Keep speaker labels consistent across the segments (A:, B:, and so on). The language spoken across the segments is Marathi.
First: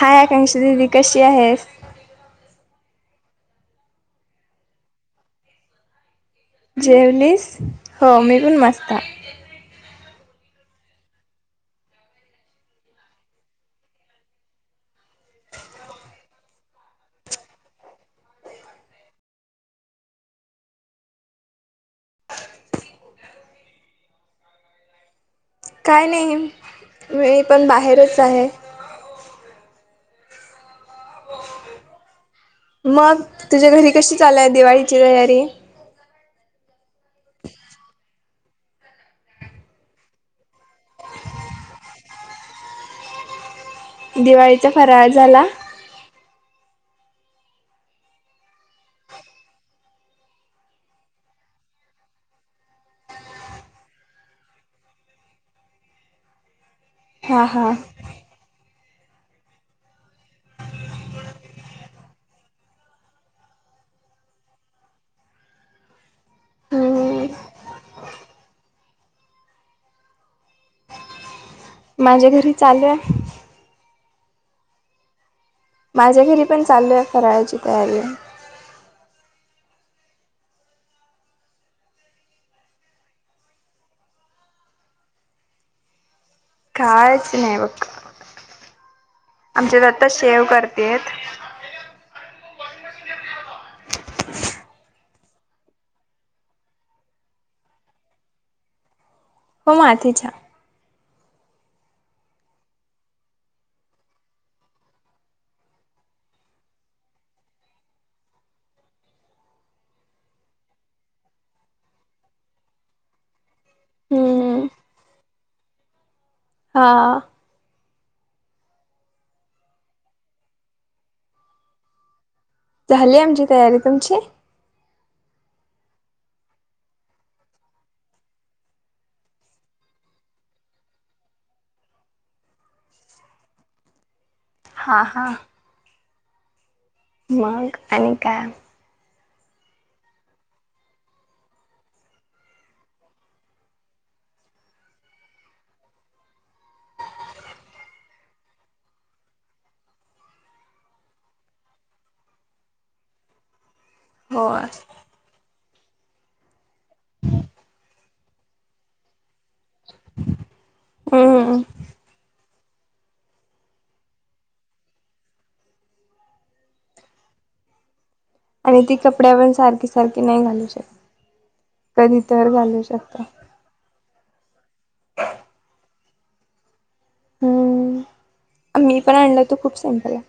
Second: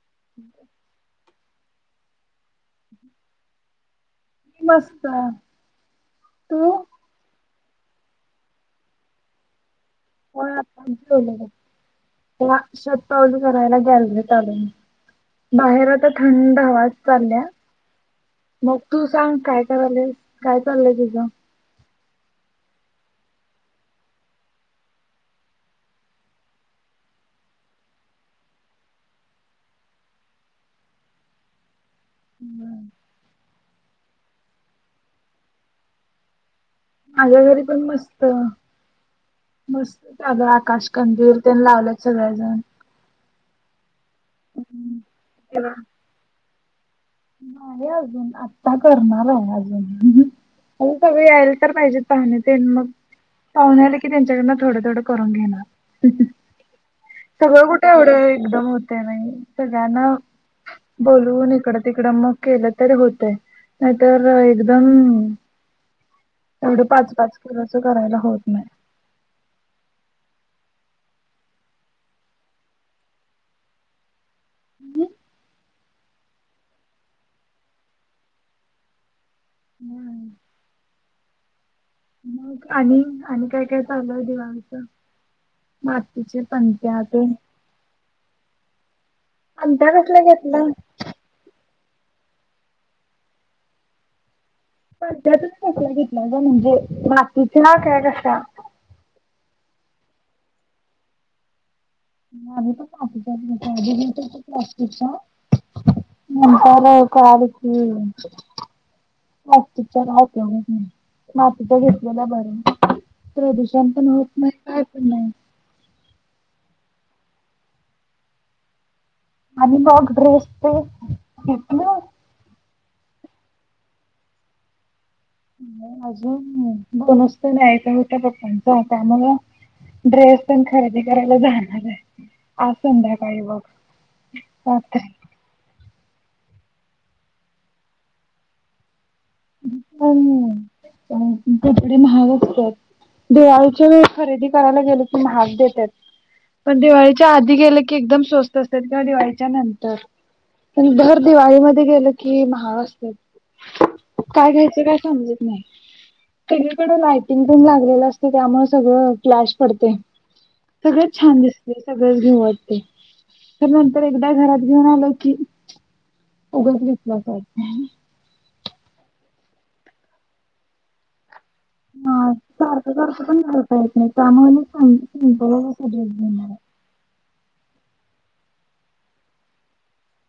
A: हाय आकांक्षा दिदी कशी आहेस?
B: मस्त. तू
A: जेवलीस. हो मी पण मस्त आहे.
B: हो त्याला शतपावली करायला गॅलरीत आले बाहेर आता थंड हवा चालल्या मग तू सांग काय करायलीस? काय चाललंय तुझ?
A: काय नाही मी पण बाहेरच आहे.
B: हम्म.
A: मग तुझ्या घरी कशी चालूये दिवाळीची तयारी?
B: माझ्या घरी पण मस्त. मस्त आग आकाश कंदील न ते लावलेत सगळेजण.
A: दिवाळीचा फराळ झाला.
B: तेव्हा नाही अजून आता करणार आहे अजून. आणि सगळे यायला तर पाहिजे पाहुणे ते मग पाहुणे आले कीं मग त्यांच्या कडन थोडं थोडं करून घेणार.
A: हा
B: सगळं
A: हा
B: कुठे एवढं एकदम होत.? ते नाही सगळ्यांना बोलून इकड तिकड मग केलं तरी होतय नाहीतर एकदम एवढे पाच
A: हम्म
B: पाच किलोच करायला होत नाही.
A: माझ्या घरी चालू आहे.
B: रिकामा ऑडिओ
A: माझ्या घरी पण चालू आहे फराळाची तयारी.
B: आणि आणि काय काय चालूये दिवाळीच? मा
A: कायच नाहीय बघ. आमचेत
B: पणत्या
A: आत्ता
B: कसल्या
A: शेव
B: घेतला
A: केरतेत. [unintelligible]
B: पध्यात कसला घेतला ग म्हणजे मातीचे असता. [unintelligible]
A: हो मातीच्या
B: आम्ही पण मातीच्या घेतल्या, आधी घेतल्या होत्या प्लास्टिकच्या, नंतर कळाल की प्लास्टिकच्या राहत नाही. मातीच्या घेतलेला बरं प्रदूषण पण होत नाही.
A: हम्म
B: काय पण नाही.
A: हा
B: आणि मग ड्रेस ते घेतल!
A: झाली आमची तयारी, तुमची?
B: अजून गोणूच तर यायचा होता पप्पांचा त्यामुळ ड्रेस पण खरेदी करायला जाणार आहे असध्याकाळी बघ [unintelligible]
A: हा हा... मग आणि काय!
B: पण कपडे महाग असतात. दिवाळीच्या वेळी खरेदी करायला गेले की, महाग देतात पण दिवाळीच्या आधी गेले की, एकदम स्वस्त असतात. किंवा दिवाळीच्या नंतर पण दर दिवाळीमध्ये गेलं कि महाग असतात. काय
A: होय
B: घ्यायचं काय समजत नाही. सगळीकडे लायटिंग पण लागलेली असते. त्यामुळे सगळं! फ्लॅश पडते सगळेच छान
A: हम्म
B: दिसते सगळच घेऊ वाटतं. तर नंतर एकदा घरात घेऊन आल की, उगाच घेतला असं वाटतं.
A: आणि ती कपड्यावर पण सारखी सारखी नाही घालू शकत. कधी
B: मग,
A: तर घालू
B: सारखं
A: शकता
B: सारखं पण घालता येत नाही. त्यामुळे [unintelligible] ह ब [unintelligible] बम [unintelligible]
A: हम्म, मी पण आणल तो खूप सिम्पल आहे.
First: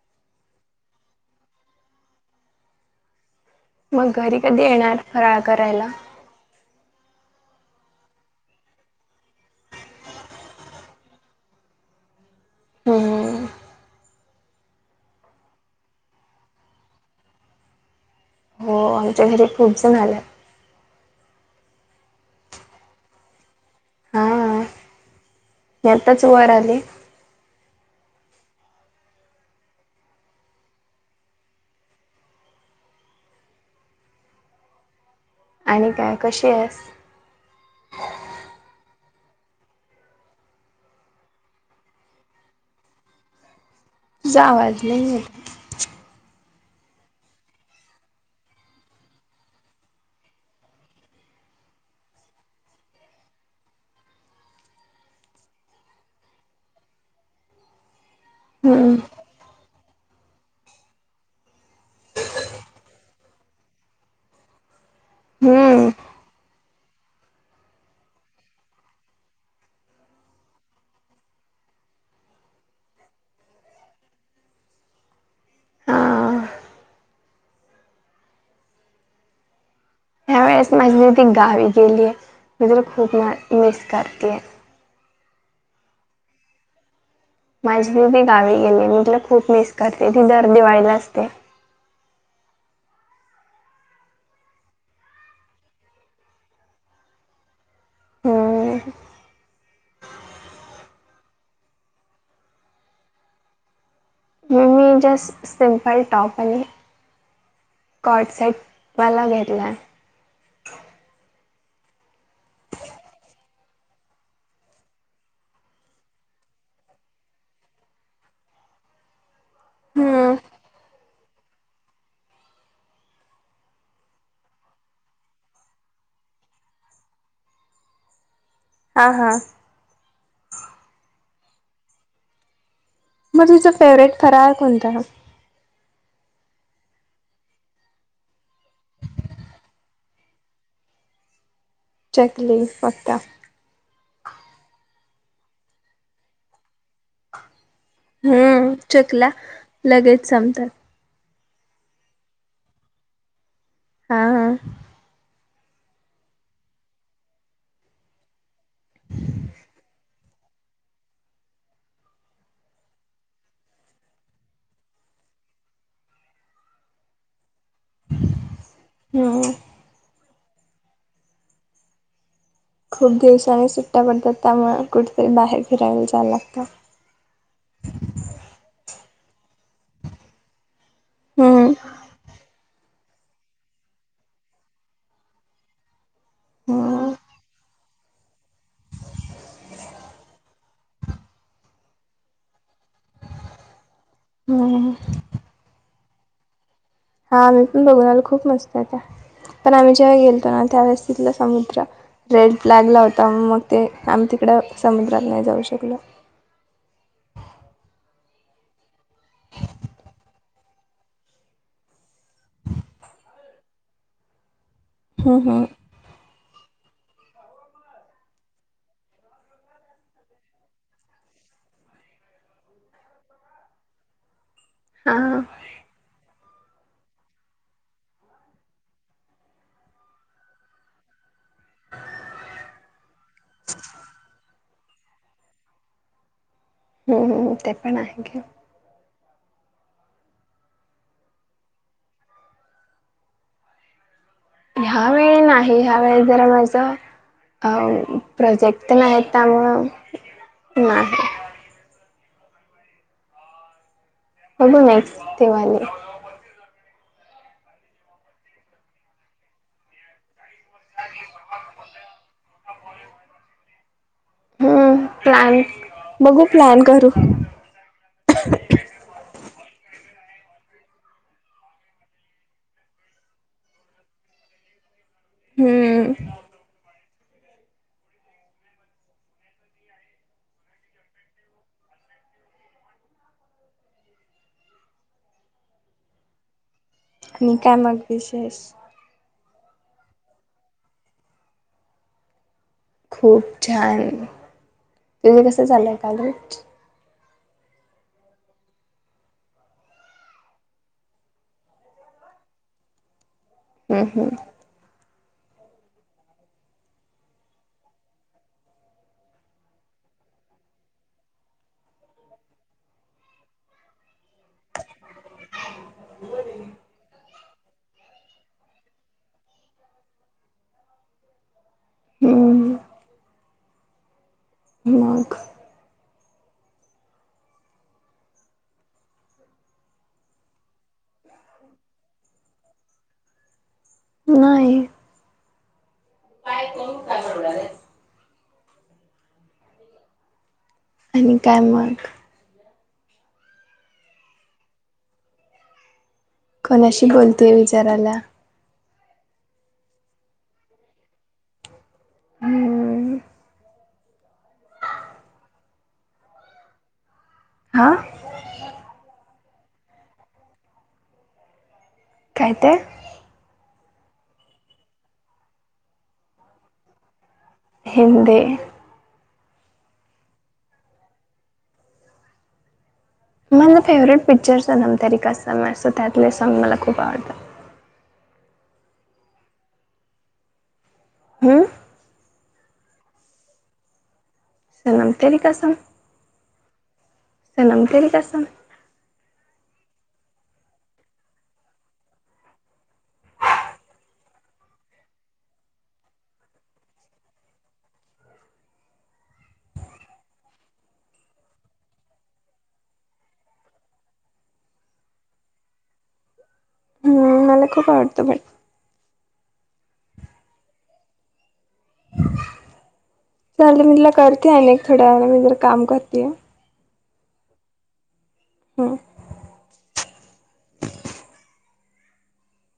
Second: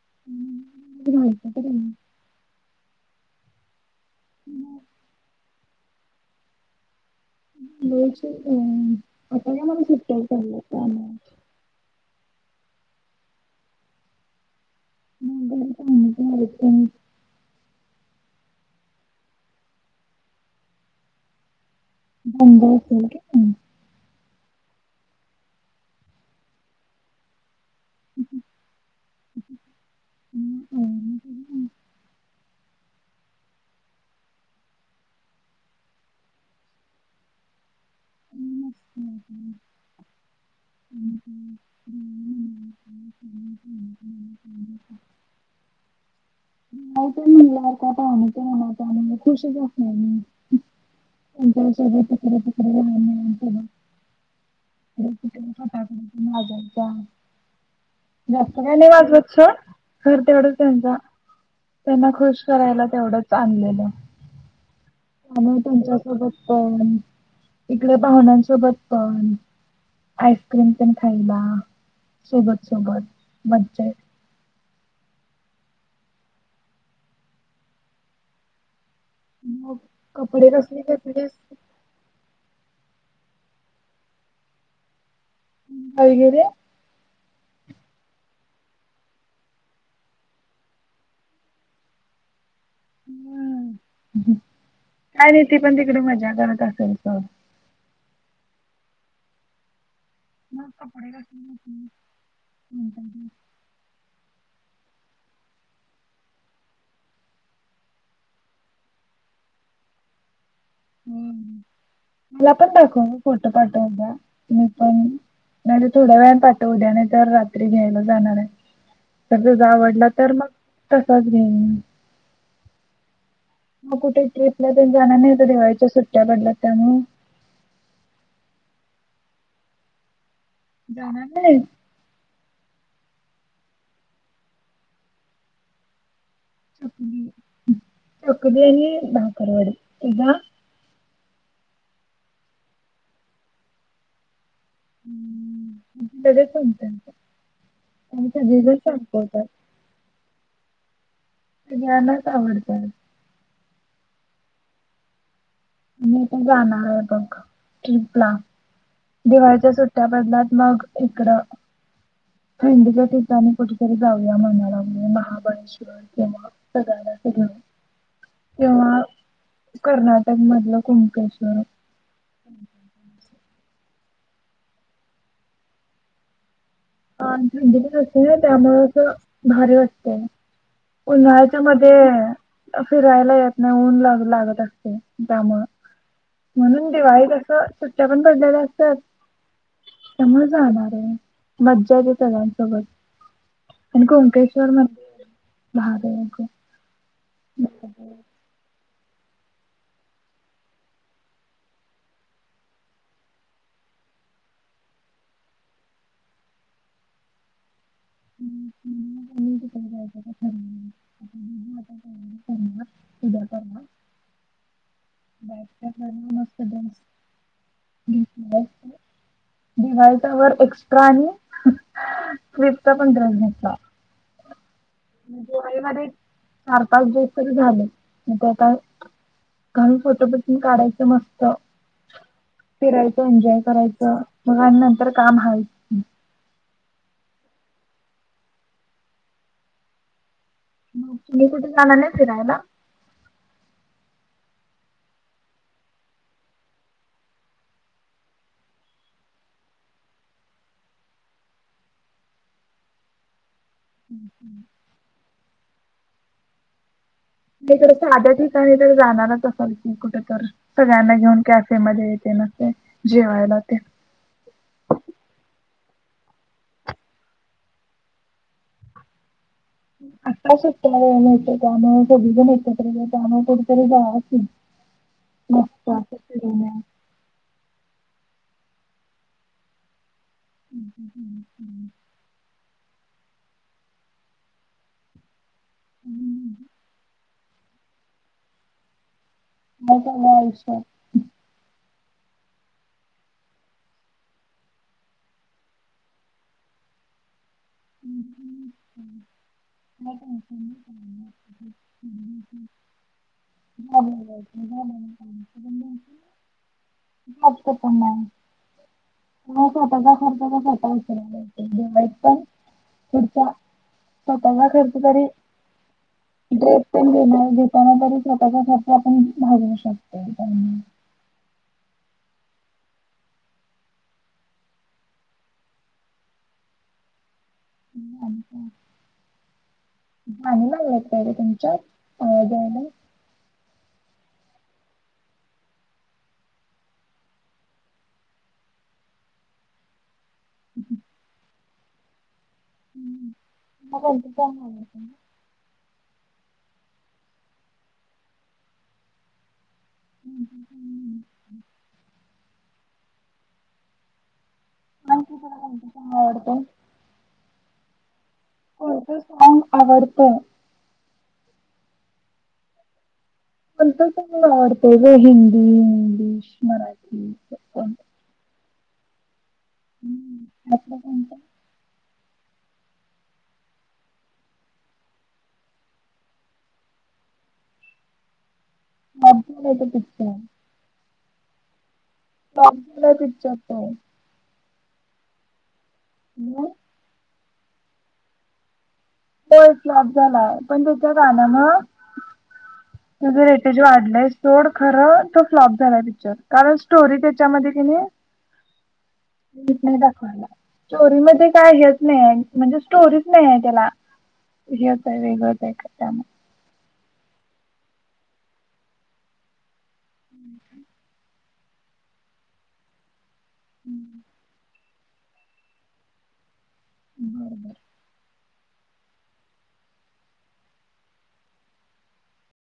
B: [unintelligible]
A: मग घरी कधी येणार? फराळ करायला!
B: ब आता का मला सुट्ट चालला [unintelligible]
A: हम्म...
B: मंग कालत [unintelligible]
A: हो आमच्या घरी खूप झालं.
B: बबत [unintelligible]
A: हा, मी आत्ताच वर आले.
B: हम् [unintelligible]
A: आणि काय कशी आहेस?
B: ह्स् [unintelligible] हम् ह् हम्म [unintelligible]
A: तुझा आवाज नाही येत.
B: नाही म्हणला का पा म्ह आणि खुशच असणार मी आच्या सगळे तिकडे तुकडे राह फटाक वाजायचा [unintelligible] दस
A: आहे
B: टकय
A: हम्म
B: नवाज बछ [unintelligible] वर्द डतेयचा [unintelligible] त्यांना खुश करायला तेवढंच आणलेलं. त्यामुळे
A: हम्म
B: त्यांच्यासोबत आ... इकडे पाहुण्यांसोबत पण आईस्क्रीम पण खायला सोबत सोबत मज्जा येते.
A: ह...
B: [unintelligible]
A: ह वेळेस
B: कसले
A: माजली त
B: घेतलेस
A: गावी गेली आहे. [inaudible]
B: [unintelligible]
A: माझी भी ती गावी गेली, मी तिला खूप मिस करते. ती दर दिवाळीला असते.,
B: काय नाही ती पण तिकडे मज्या करत असेल तर,
A: हो.
B: [unintelligible]
A: मगं मी जस्ट सिम्पल टॉप, आणि काॅड सेट, मला घेतला आहे.
B: [unintelligible] मला पण दाखव फोटो. पाठव द्या मी पण नाहीजे थोड्या वेळ पाठव द्या नाही तर रात्री घ्यायला जाणार आहे? तर तुजा आवडला
A: हम्म
B: [unintelligible] मग कुठे ट्रिपला ते जाणार नाहीत दिवाळीच्या सुट्ट्या पडल्या त्यामुळे?
A: हा हा.
B: जाणार नाही?
A: मगं तिचा फेवरेट फराळ कोणत आहे?
B: चकली आणि भाकरवडी आणि. तुजा?
A: चकली पक्का
B: लगेच सपतयं ते
A: हम्म चकल्या लगेच संपतात.
B: सगळ्यांनाच आवडतात.
A: हा हा.
B: मी तर जाणार आहे बघं [inaudible] दिवाळीच्या सुट्ट्या बदलात मगं इकडं. थंडीच्या ठिकाणी कुठेतरी जाऊया म्हणालागलोय महाबळेश्वर किंवा सगळ्यांना घेऊन किंवा
A: हम्म.
B: कर्नाटक, कोण म्हणल कुणकेश्वर.
A: खूप दिवसाांनी सुट्टा पडतात त्यामुळे कुठेतरी बाहेर फिरायला जायला लागतय.
B: हा थंडी असते ना त्यामुळे अस भारी वाटतेय. उन्हाळ्याच्या
A: हम्म
B: मध्ये. फिरायला येत नाही ऊन ला लागत असते त्यामुळं. म्हणून
A: हम्म.
B: दिवाळीत अस सुट्ट्या पण पडल्यात असतात त्यामुळे जाणार आहे. मज्जा येत्या सगळ्यांसोबत. आणि कुणकेश्वर
A: हम्म
B: मध्ये? महादेवक-
A: हा मी पण बघून आलो खूप मस्त पण आम्ही जेव्हा गेलतो ना त्यावेेळेस तिथलं समुद्र रेड फ्लॅगला होता मग ते आम्ही तिकड समुद्रात नाही जाऊ शकलो.
B: [inaudible] [unintelligible]
A: हम्म हम्म.
B: डिवायसावर एक्स्ट्रा आणि क पडट
A: हा
B: म्ह गवाईमध्ये चार पाच दिवस तरी झाले मग त्या का काही फोटो पटून काढायचं मस्त फिरायचं एन्जॉय करायचं नंतर काम हवी
A: हम् ते पण आहे ग
B: म तुम्ही कुठे जाणार नाही फिरायला
A: ह्या वेळी नाही ह्या वेळी जरा माझ अ प्रोजेक्ट नाही त्यामुळं नाही होग नाहीस दिवाली
B: म्ह साध्या ठिकाणी तर जाणारच असाल की कुठ तर तर गा घेऊन क फेमज य न जेवायला ते
A: हम्म प्लॅन बघू प्लॅन करू
B: आता सुट्ट त्यान सगजण यत्र जान कुठतरी जा नाही
A: हम्म
B: हम् हम् हम्म हम्म हम्म
A: आणि न कायमग विशेष
B: आ वा
A: खूप छान तुझे कसं चाललंय काल
B: ह् ह् ह् नाही् ह
A: हम्म
B: ह
A: हम्म.
B: ह हो पण नाही स्वतःचा खर्चचाला दिवाळीत पण पुचा स्वतला खर्च तरी दड पन दिन घताना तरी स्वतःच्यासाठी आपण भागू शकतो
A: ह मघ
B: झाणी ना भळेतहि रे तुमच्या अय द्यायला
A: नाही आणि कायमग
B: हम् म
A: कोणाशी बोलतेय विचाराला
B: हम् हम्म
A: हम्म
B: आणखी तलाणची चांग आवडत
A: आा
B: पुतं सॉग आवडत
A: काय ते
B: म्हणत तुला आवडतो ग हिंदी इंग्लिश मराठी
A: हिंदी
B: हम्म आपलं कोणत?
A: माझा फेवरेट पिक्चर सनम तेरी कसम ये सो त्यातले सॉंग मला खूप आवडतात.
B: फ्लॉप झालाय तो पिक्चर.
A: हम
B: फ्लॉप झालाय पिक्चर तो.
A: [inaudible]
B: म
A: [inaudible]
B: होय फ्लॉप झालाय पण त्याच्या गाण्यान त्याच रेटेज वाढलंय सोड खरं तो फ्लॉप झालाय पिक्चर कारण स्टोरी त्याच्यामध्ये कि नाही नीट नाही दाखवली स्टोरी मध्ये काय हेच नाही आहे म्हणजे स्टोरीच नाहीये त्याला. हे आता वेगळंच ऐकत त्यामुळं
A: हम्म मला खूप आवडतो पण चांगली मला कर कि हायलाईट. थोड्या वेळाने वैगरे काम करतिये.
B: बर बर.
A: हम्म.